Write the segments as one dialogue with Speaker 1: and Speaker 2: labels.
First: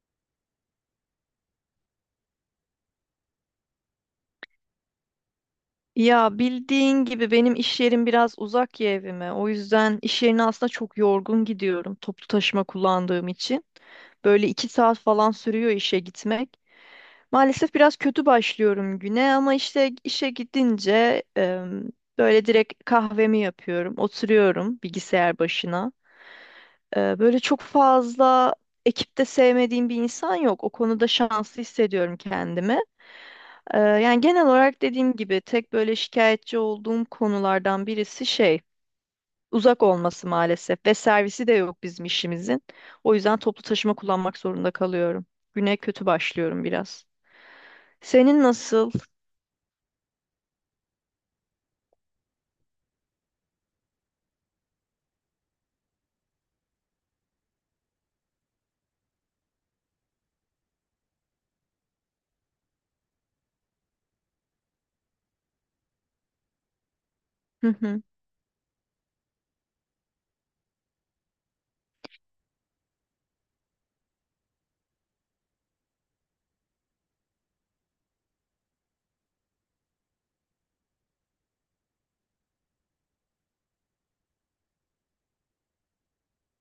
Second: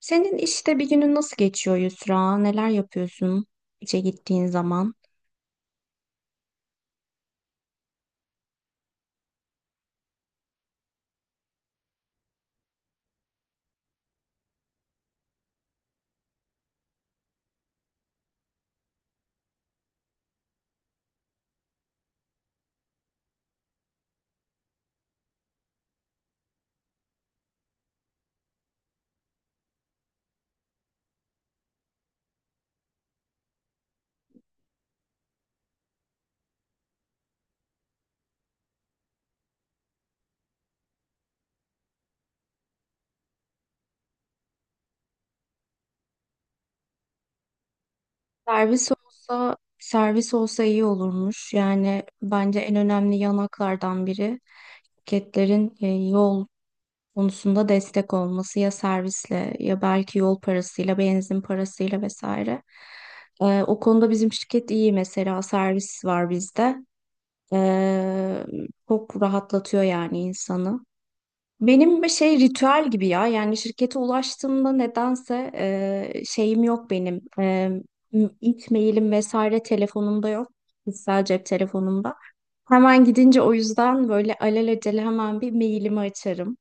Speaker 1: Senin işte bir günün nasıl geçiyor, Yusra? Neler yapıyorsun işe gittiğin zaman?
Speaker 2: Ya bildiğin gibi benim iş yerim biraz uzak ya evime. O yüzden iş yerine aslında çok yorgun gidiyorum toplu taşıma kullandığım için. Böyle iki saat falan sürüyor işe gitmek. Maalesef biraz kötü başlıyorum güne ama işte işe gidince böyle direkt kahvemi yapıyorum. Oturuyorum bilgisayar başına. Böyle çok fazla ekipte sevmediğim bir insan yok. O konuda şanslı hissediyorum kendimi. Yani genel olarak dediğim gibi tek böyle şikayetçi olduğum konulardan birisi şey uzak olması maalesef ve servisi de yok bizim işimizin. O yüzden toplu taşıma kullanmak zorunda kalıyorum. Güne kötü başlıyorum biraz. Senin
Speaker 1: Servis
Speaker 2: nasıl?
Speaker 1: olsa servis olsa iyi olurmuş. Yani bence en önemli yanaklardan biri şirketlerin yol konusunda destek olması, ya servisle ya belki yol parasıyla, benzin parasıyla vesaire. O konuda bizim şirket iyi mesela, servis var bizde.
Speaker 2: Hı hı.
Speaker 1: E, Çok rahatlatıyor yani insanı. Benim bir şey ritüel gibi ya, yani şirkete ulaştığımda nedense şeyim yok benim, ilk mailim vesaire telefonumda yok, kişisel cep telefonumda. Hemen gidince o yüzden böyle alelacele hemen bir mailimi açarım.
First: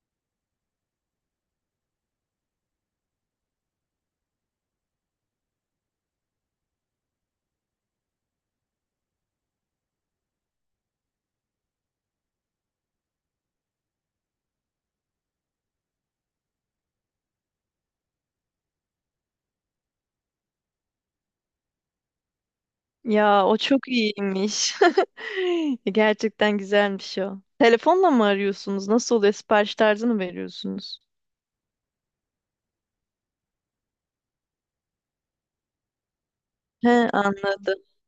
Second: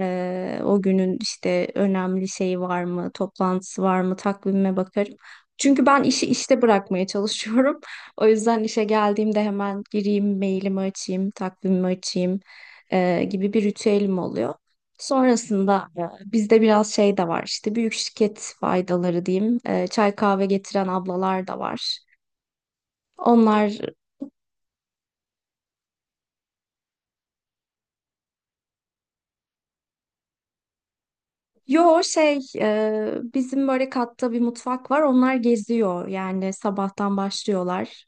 Speaker 1: O günün işte önemli şeyi var mı, toplantısı var mı, takvime bakarım. Çünkü ben işi işte bırakmaya çalışıyorum. O yüzden işe geldiğimde hemen gireyim, mailimi açayım, takvimimi açayım, gibi bir ritüelim oluyor. Sonrasında bizde biraz şey de var, işte büyük şirket faydaları diyeyim. E, çay kahve getiren ablalar da var.
Speaker 2: Ya o
Speaker 1: Onlar.
Speaker 2: çok iyiymiş. Gerçekten güzelmiş o. Telefonla mı arıyorsunuz? Nasıl oluyor? Sipariş tarzı mı veriyorsunuz?
Speaker 1: Yo, şey, bizim böyle katta bir mutfak var, onlar geziyor yani
Speaker 2: He
Speaker 1: sabahtan
Speaker 2: anladım.
Speaker 1: başlıyorlar.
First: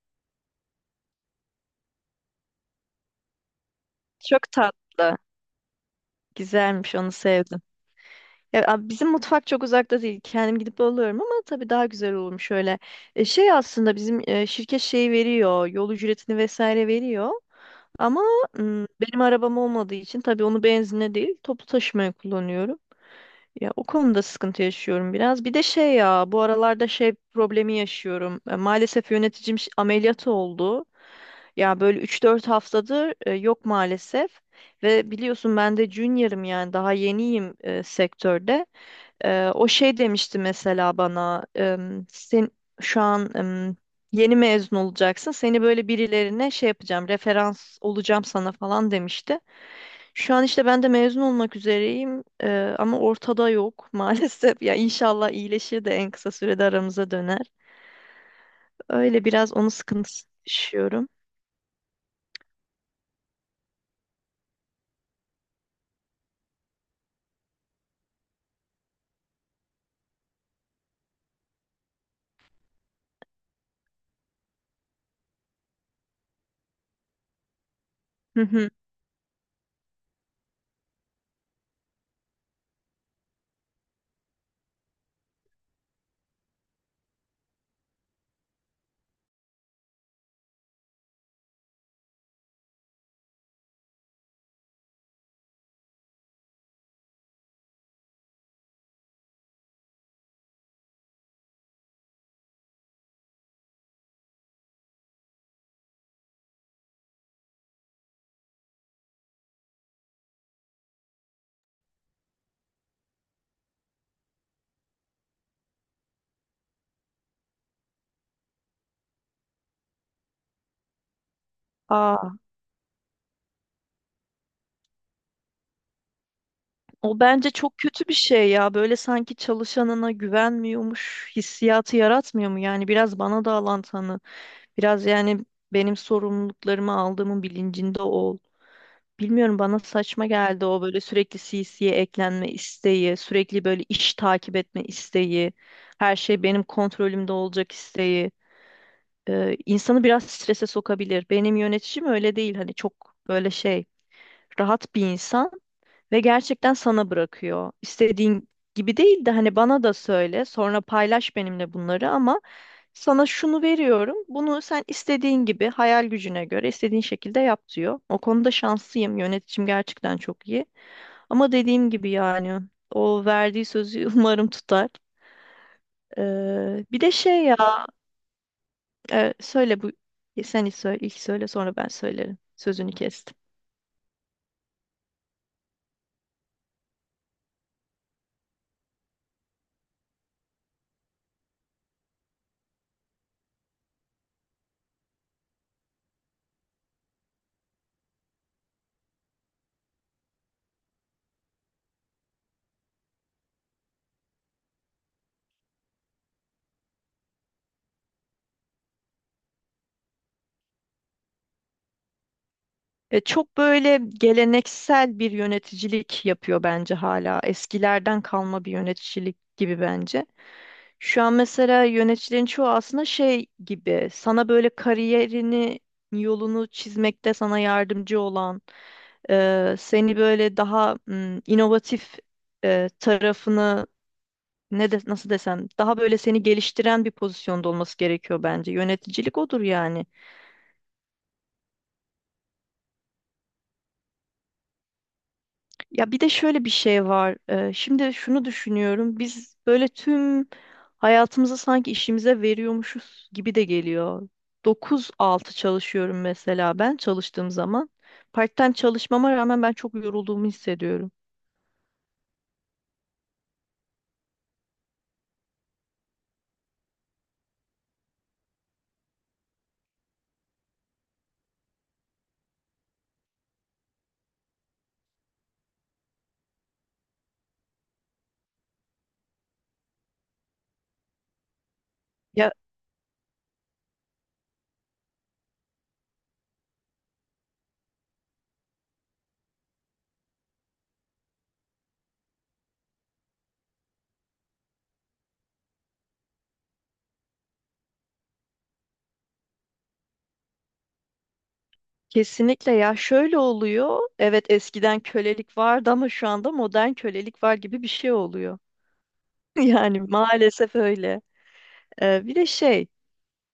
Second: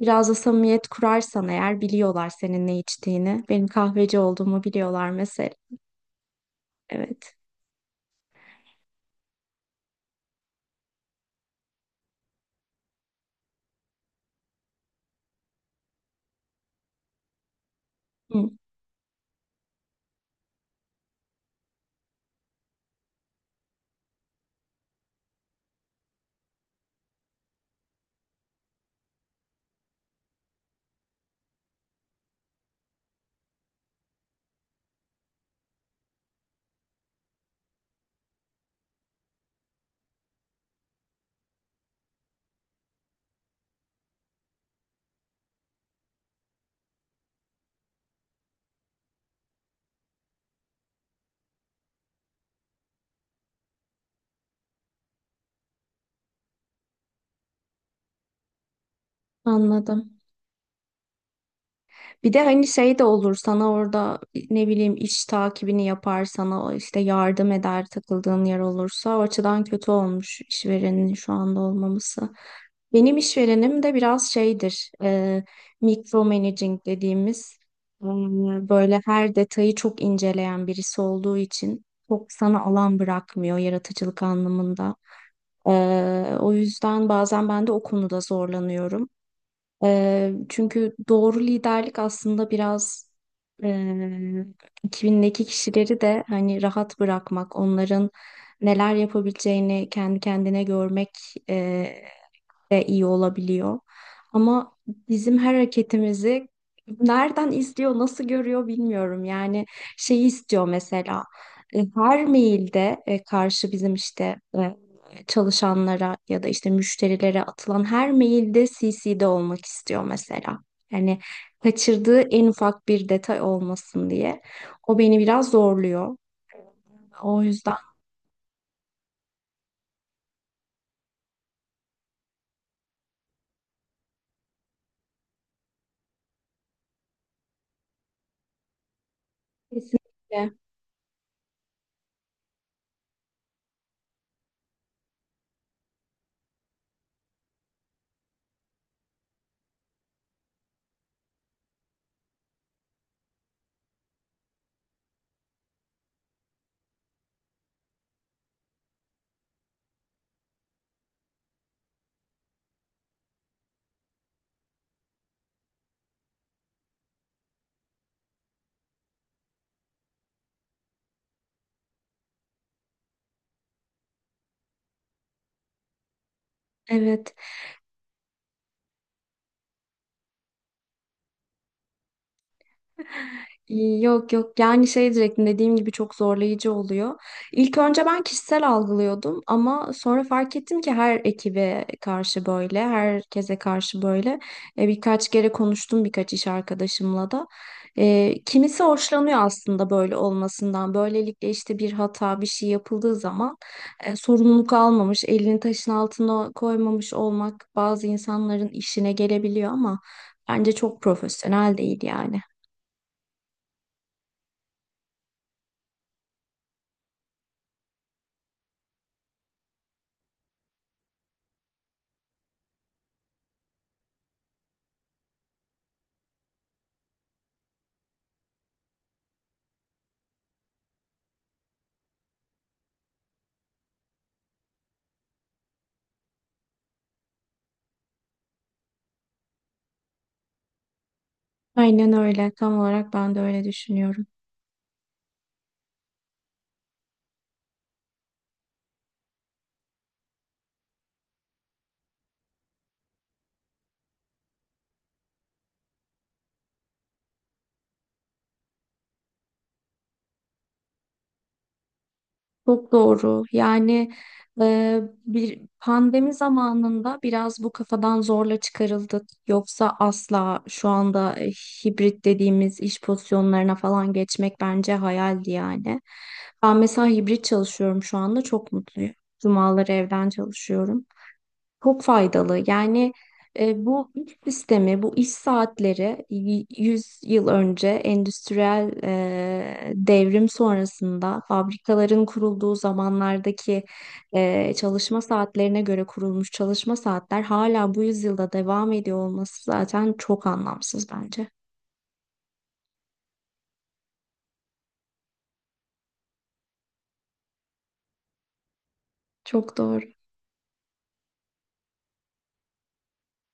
Speaker 1: Biraz da samimiyet kurarsan eğer, biliyorlar senin ne içtiğini. Benim kahveci
Speaker 2: Çok
Speaker 1: olduğumu biliyorlar
Speaker 2: tatlı.
Speaker 1: mesela.
Speaker 2: Güzelmiş onu
Speaker 1: Evet.
Speaker 2: sevdim. Ya, bizim mutfak çok uzakta değil. Kendim gidip alıyorum ama tabii daha güzel olmuş şöyle. Şey aslında bizim şirket şey veriyor. Yol ücretini vesaire veriyor. Ama
Speaker 1: Hı,
Speaker 2: benim arabam olmadığı için tabii onu benzinle değil toplu taşımaya kullanıyorum. Ya o konuda sıkıntı yaşıyorum biraz. Bir de şey ya bu aralarda şey problemi yaşıyorum. Maalesef yöneticim ameliyat oldu. Ya böyle 3-4 haftadır yok maalesef. Ve biliyorsun ben de junior'ım yani daha yeniyim sektörde. O şey demişti mesela bana, sen şu an yeni mezun olacaksın, seni böyle birilerine şey yapacağım, referans olacağım sana falan demişti. Şu an işte ben de mezun olmak üzereyim ama ortada yok maalesef. Ya inşallah iyileşir de en kısa sürede aramıza döner. Öyle biraz onun
Speaker 1: anladım.
Speaker 2: sıkıntısı yaşıyorum.
Speaker 1: Bir de hani şey de olur sana orada, ne bileyim, iş takibini yapar sana, işte yardım eder takıldığın yer olursa. O açıdan kötü olmuş işverenin şu anda olmaması. Benim işverenim de biraz şeydir, micromanaging dediğimiz, e,
Speaker 2: Hı hı.
Speaker 1: böyle her detayı çok inceleyen birisi olduğu için çok sana alan bırakmıyor yaratıcılık anlamında. O yüzden bazen ben de o konuda zorlanıyorum. Çünkü doğru liderlik aslında biraz eee ekibindeki kişileri de hani rahat bırakmak, onların neler yapabileceğini kendi kendine görmek de iyi olabiliyor. Ama bizim her hareketimizi nereden izliyor, nasıl görüyor bilmiyorum. Yani şeyi istiyor mesela, her mailde, karşı bizim işte çalışanlara ya da işte müşterilere atılan her mailde CC'de olmak istiyor mesela. Yani kaçırdığı
Speaker 2: Aa,
Speaker 1: en ufak bir detay olmasın diye. O beni biraz zorluyor.
Speaker 2: o
Speaker 1: O
Speaker 2: bence
Speaker 1: yüzden
Speaker 2: çok kötü bir şey ya. Böyle sanki çalışanına güvenmiyormuş hissiyatı yaratmıyor mu? Yani biraz bana da alan tanı. Biraz yani benim sorumluluklarımı aldığımın bilincinde ol. Bilmiyorum bana saçma
Speaker 1: kesinlikle
Speaker 2: geldi o böyle sürekli CC'ye eklenme isteği, sürekli böyle iş takip etme isteği, her şey benim kontrolümde olacak isteği. İnsanı biraz strese sokabilir. Benim yöneticim öyle değil hani çok böyle şey rahat bir insan. Ve gerçekten sana bırakıyor. İstediğin gibi değil de hani bana da söyle, sonra paylaş benimle bunları ama sana şunu veriyorum. Bunu sen istediğin gibi hayal gücüne göre istediğin şekilde yap diyor. O konuda şanslıyım. Yöneticim gerçekten çok iyi. Ama dediğim gibi yani o verdiği sözü umarım tutar. Bir de
Speaker 1: evet.
Speaker 2: şey ya söyle bu ilk söyle sonra ben söylerim. Sözünü kestim.
Speaker 1: Yok yok, yani şey diyecektim, dediğim gibi çok zorlayıcı oluyor. İlk önce ben kişisel algılıyordum, ama sonra fark ettim ki her ekibe karşı böyle, herkese karşı böyle. Birkaç kere konuştum birkaç iş arkadaşımla da. Kimisi hoşlanıyor aslında böyle olmasından. Böylelikle işte bir hata bir şey yapıldığı zaman sorumluluk almamış, elini taşın altına koymamış olmak bazı insanların işine gelebiliyor, ama bence çok profesyonel değil yani.
Speaker 2: Çok böyle geleneksel bir yöneticilik yapıyor bence hala. Eskilerden kalma bir yöneticilik gibi bence. Şu an mesela yöneticilerin çoğu aslında şey gibi sana böyle kariyerini yolunu çizmekte sana yardımcı olan seni böyle daha inovatif tarafını nasıl desem daha böyle seni geliştiren bir pozisyonda olması gerekiyor bence. Yöneticilik odur yani.
Speaker 1: Aynen öyle. Tam olarak ben de öyle düşünüyorum.
Speaker 2: Ya bir de şöyle bir şey var. Şimdi şunu düşünüyorum. Biz böyle tüm hayatımızı sanki işimize veriyormuşuz gibi de geliyor. 9-6 çalışıyorum mesela ben çalıştığım zaman. Part-time çalışmama rağmen ben çok yorulduğumu hissediyorum.
Speaker 1: Çok doğru. Yani bir pandemi zamanında biraz bu kafadan zorla çıkarıldık. Yoksa asla şu anda hibrit dediğimiz iş pozisyonlarına falan geçmek bence hayaldi yani. Ben mesela hibrit çalışıyorum şu anda. Çok mutluyum. Cumaları evden çalışıyorum. Çok
Speaker 2: Ya
Speaker 1: faydalı. Yani bu iş sistemi, bu iş saatleri 100 yıl önce endüstriyel devrim sonrasında fabrikaların kurulduğu zamanlardaki çalışma saatlerine göre kurulmuş çalışma saatler hala bu yüzyılda devam ediyor olması zaten çok anlamsız bence.
Speaker 2: kesinlikle ya şöyle oluyor. Evet eskiden kölelik vardı ama şu anda modern kölelik var gibi bir şey oluyor.
Speaker 1: Çok
Speaker 2: Yani
Speaker 1: doğru.
Speaker 2: maalesef öyle. Bir de şey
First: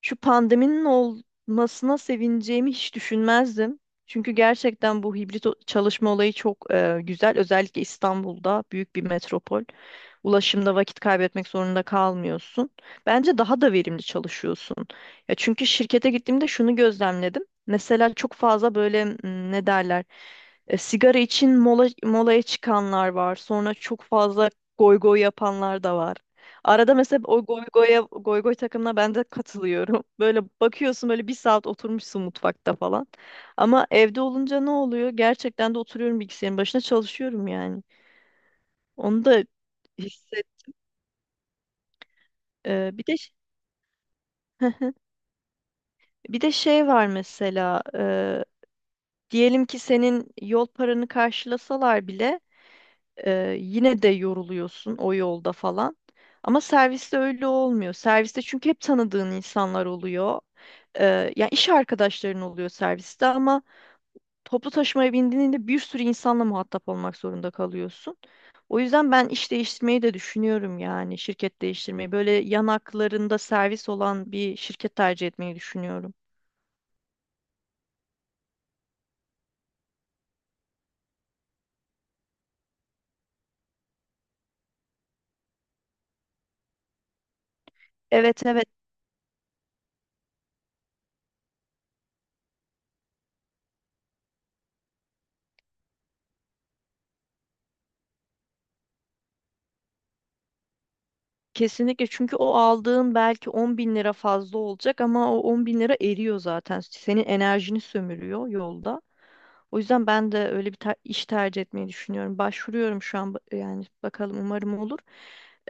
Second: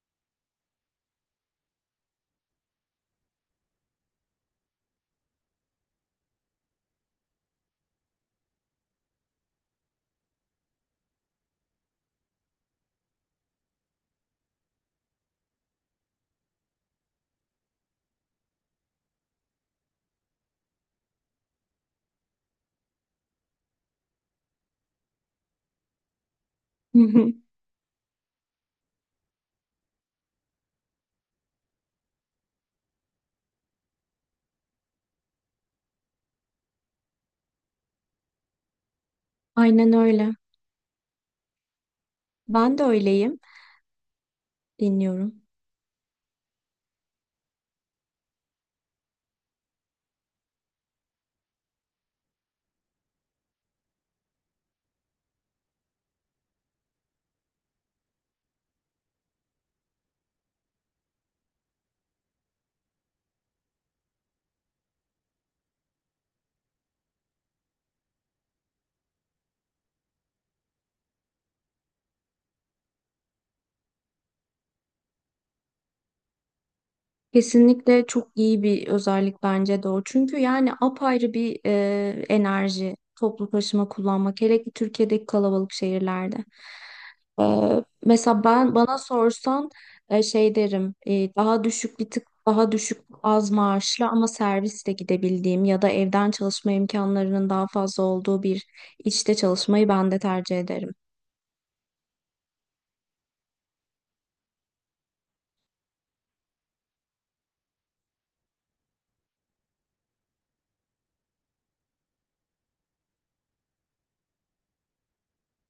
Speaker 2: Şu pandeminin olmasına sevineceğimi hiç düşünmezdim. Çünkü gerçekten bu hibrit çalışma olayı çok güzel. Özellikle İstanbul'da büyük bir metropol. Ulaşımda vakit kaybetmek zorunda kalmıyorsun. Bence daha da verimli çalışıyorsun. Ya çünkü şirkete gittiğimde şunu gözlemledim. Mesela çok fazla böyle ne derler? Sigara için mola, molaya çıkanlar var. Sonra çok fazla goy goy yapanlar da var. Arada mesela o goy goya, goy goy takımına ben de katılıyorum. Böyle bakıyorsun böyle bir saat oturmuşsun mutfakta falan. Ama evde olunca ne oluyor? Gerçekten de oturuyorum bilgisayarın başına çalışıyorum yani. Onu da
Speaker 1: Aynen öyle.
Speaker 2: hisset.
Speaker 1: Ben de
Speaker 2: Bir de
Speaker 1: öyleyim. Dinliyorum.
Speaker 2: Bir de şey var mesela. Diyelim ki senin yol paranı karşılasalar bile yine de yoruluyorsun o yolda falan. Ama serviste öyle olmuyor. Serviste çünkü hep tanıdığın insanlar oluyor. Yani iş arkadaşların oluyor serviste ama toplu taşımaya bindiğinde bir sürü insanla muhatap olmak zorunda kalıyorsun. O yüzden ben iş değiştirmeyi de düşünüyorum yani şirket değiştirmeyi. Böyle yanaklarında servis olan bir şirket tercih etmeyi düşünüyorum.
Speaker 1: Kesinlikle çok iyi bir özellik bence de o. Çünkü yani apayrı bir enerji toplu taşıma kullanmak. Hele ki Türkiye'deki kalabalık şehirlerde. E, Mesela
Speaker 2: Evet evet.
Speaker 1: ben, bana sorsan, şey derim, daha düşük bir tık daha düşük az maaşlı ama servisle gidebildiğim ya da evden çalışma imkanlarının daha fazla olduğu bir işte çalışmayı ben de tercih ederim.
Speaker 2: Kesinlikle çünkü o aldığın belki 10 bin lira fazla olacak ama o 10 bin lira eriyor zaten. Senin enerjini sömürüyor yolda. O yüzden ben de öyle bir iş tercih etmeyi düşünüyorum. Başvuruyorum şu an yani bakalım umarım olur.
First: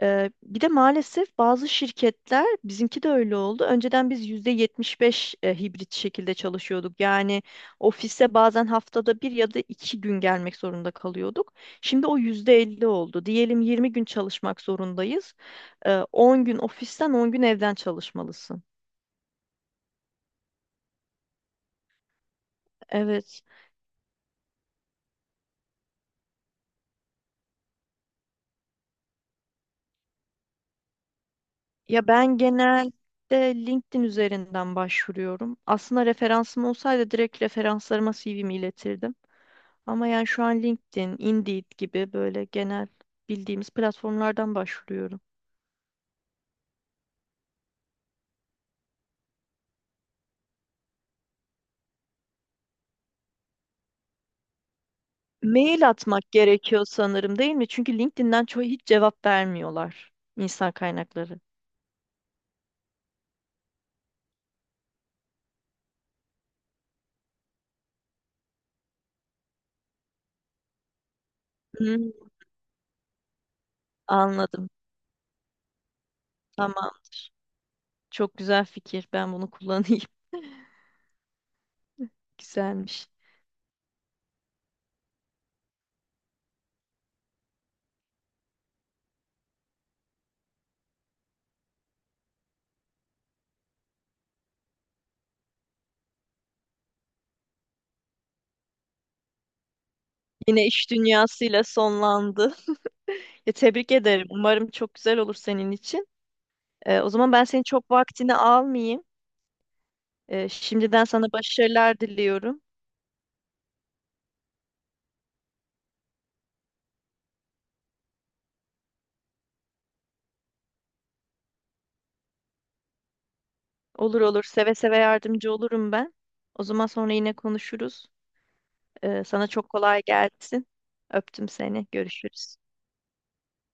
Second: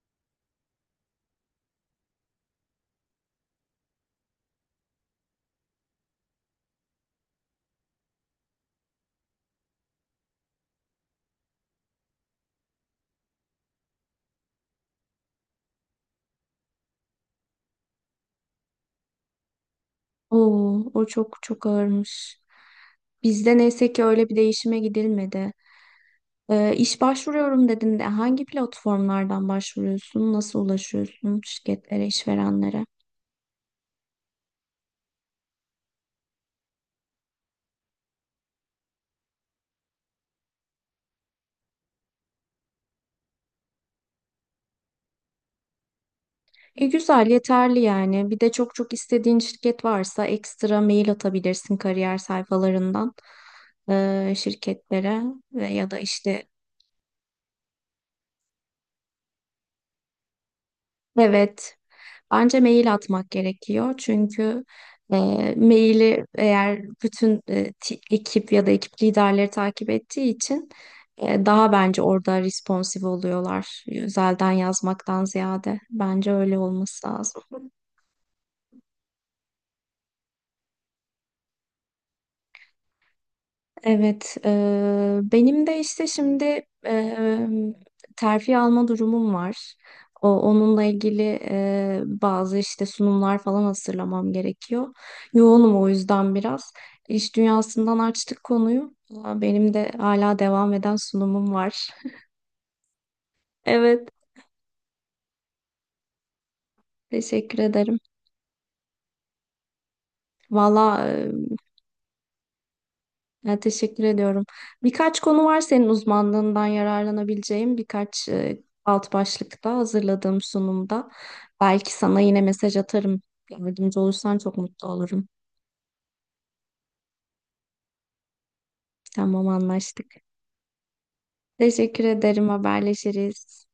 Speaker 2: Bir de maalesef bazı şirketler bizimki de öyle oldu. Önceden biz %75 hibrit şekilde çalışıyorduk. Yani ofise bazen haftada bir ya da iki gün gelmek zorunda kalıyorduk. Şimdi o %50 oldu. Diyelim 20 gün çalışmak zorundayız. 10 gün ofisten 10 gün evden çalışmalısın.
Speaker 1: Oo, o çok çok ağırmış.
Speaker 2: Evet.
Speaker 1: Bizde neyse ki öyle bir değişime gidilmedi. İş başvuruyorum dedin de, hangi platformlardan başvuruyorsun? Nasıl ulaşıyorsun şirketlere,
Speaker 2: Ya ben
Speaker 1: işverenlere?
Speaker 2: genelde LinkedIn üzerinden başvuruyorum. Aslında referansım olsaydı direkt referanslarıma CV'mi iletirdim. Ama yani şu an LinkedIn, Indeed gibi böyle genel bildiğimiz platformlardan başvuruyorum.
Speaker 1: E, güzel, yeterli yani. Bir de çok çok istediğin şirket varsa ekstra mail atabilirsin kariyer sayfalarından şirketlere ve
Speaker 2: Mail
Speaker 1: ya da
Speaker 2: atmak
Speaker 1: işte,
Speaker 2: gerekiyor sanırım değil mi? Çünkü LinkedIn'den çoğu hiç cevap vermiyorlar insan kaynakları.
Speaker 1: evet, bence mail atmak gerekiyor. Çünkü e, maili eğer bütün ekip ya da ekip liderleri takip ettiği için daha bence
Speaker 2: Hmm,
Speaker 1: orada responsif oluyorlar, özelden
Speaker 2: anladım.
Speaker 1: yazmaktan ziyade. Bence öyle olması
Speaker 2: Tamamdır.
Speaker 1: lazım.
Speaker 2: Çok güzel fikir. Ben bunu kullanayım. Güzelmiş.
Speaker 1: Evet, benim de işte şimdi eee, terfi alma durumum var. Onunla ilgili bazı işte sunumlar falan hazırlamam gerekiyor. Yoğunum o yüzden biraz. İş dünyasından açtık konuyu. Aa, benim de hala
Speaker 2: Yine
Speaker 1: devam
Speaker 2: iş
Speaker 1: eden sunumum
Speaker 2: dünyasıyla
Speaker 1: var.
Speaker 2: sonlandı. Ya, tebrik
Speaker 1: Evet,
Speaker 2: ederim. Umarım çok güzel olur senin için. O zaman ben
Speaker 1: teşekkür
Speaker 2: senin çok
Speaker 1: ederim.
Speaker 2: vaktini almayayım. Şimdiden
Speaker 1: Valla,
Speaker 2: sana başarılar diliyorum.
Speaker 1: ya, teşekkür ediyorum. Birkaç konu var senin uzmanlığından yararlanabileceğim, birkaç alt başlıkta hazırladığım sunumda. Belki sana yine mesaj atarım. Yardımcı
Speaker 2: Olur
Speaker 1: olursan
Speaker 2: olur.
Speaker 1: çok
Speaker 2: Seve
Speaker 1: mutlu
Speaker 2: seve
Speaker 1: olurum.
Speaker 2: yardımcı olurum ben. O zaman sonra yine konuşuruz.
Speaker 1: Tamam,
Speaker 2: Sana çok kolay
Speaker 1: anlaştık.
Speaker 2: gelsin. Öptüm seni.
Speaker 1: Teşekkür ederim.
Speaker 2: Görüşürüz.
Speaker 1: Haberleşiriz.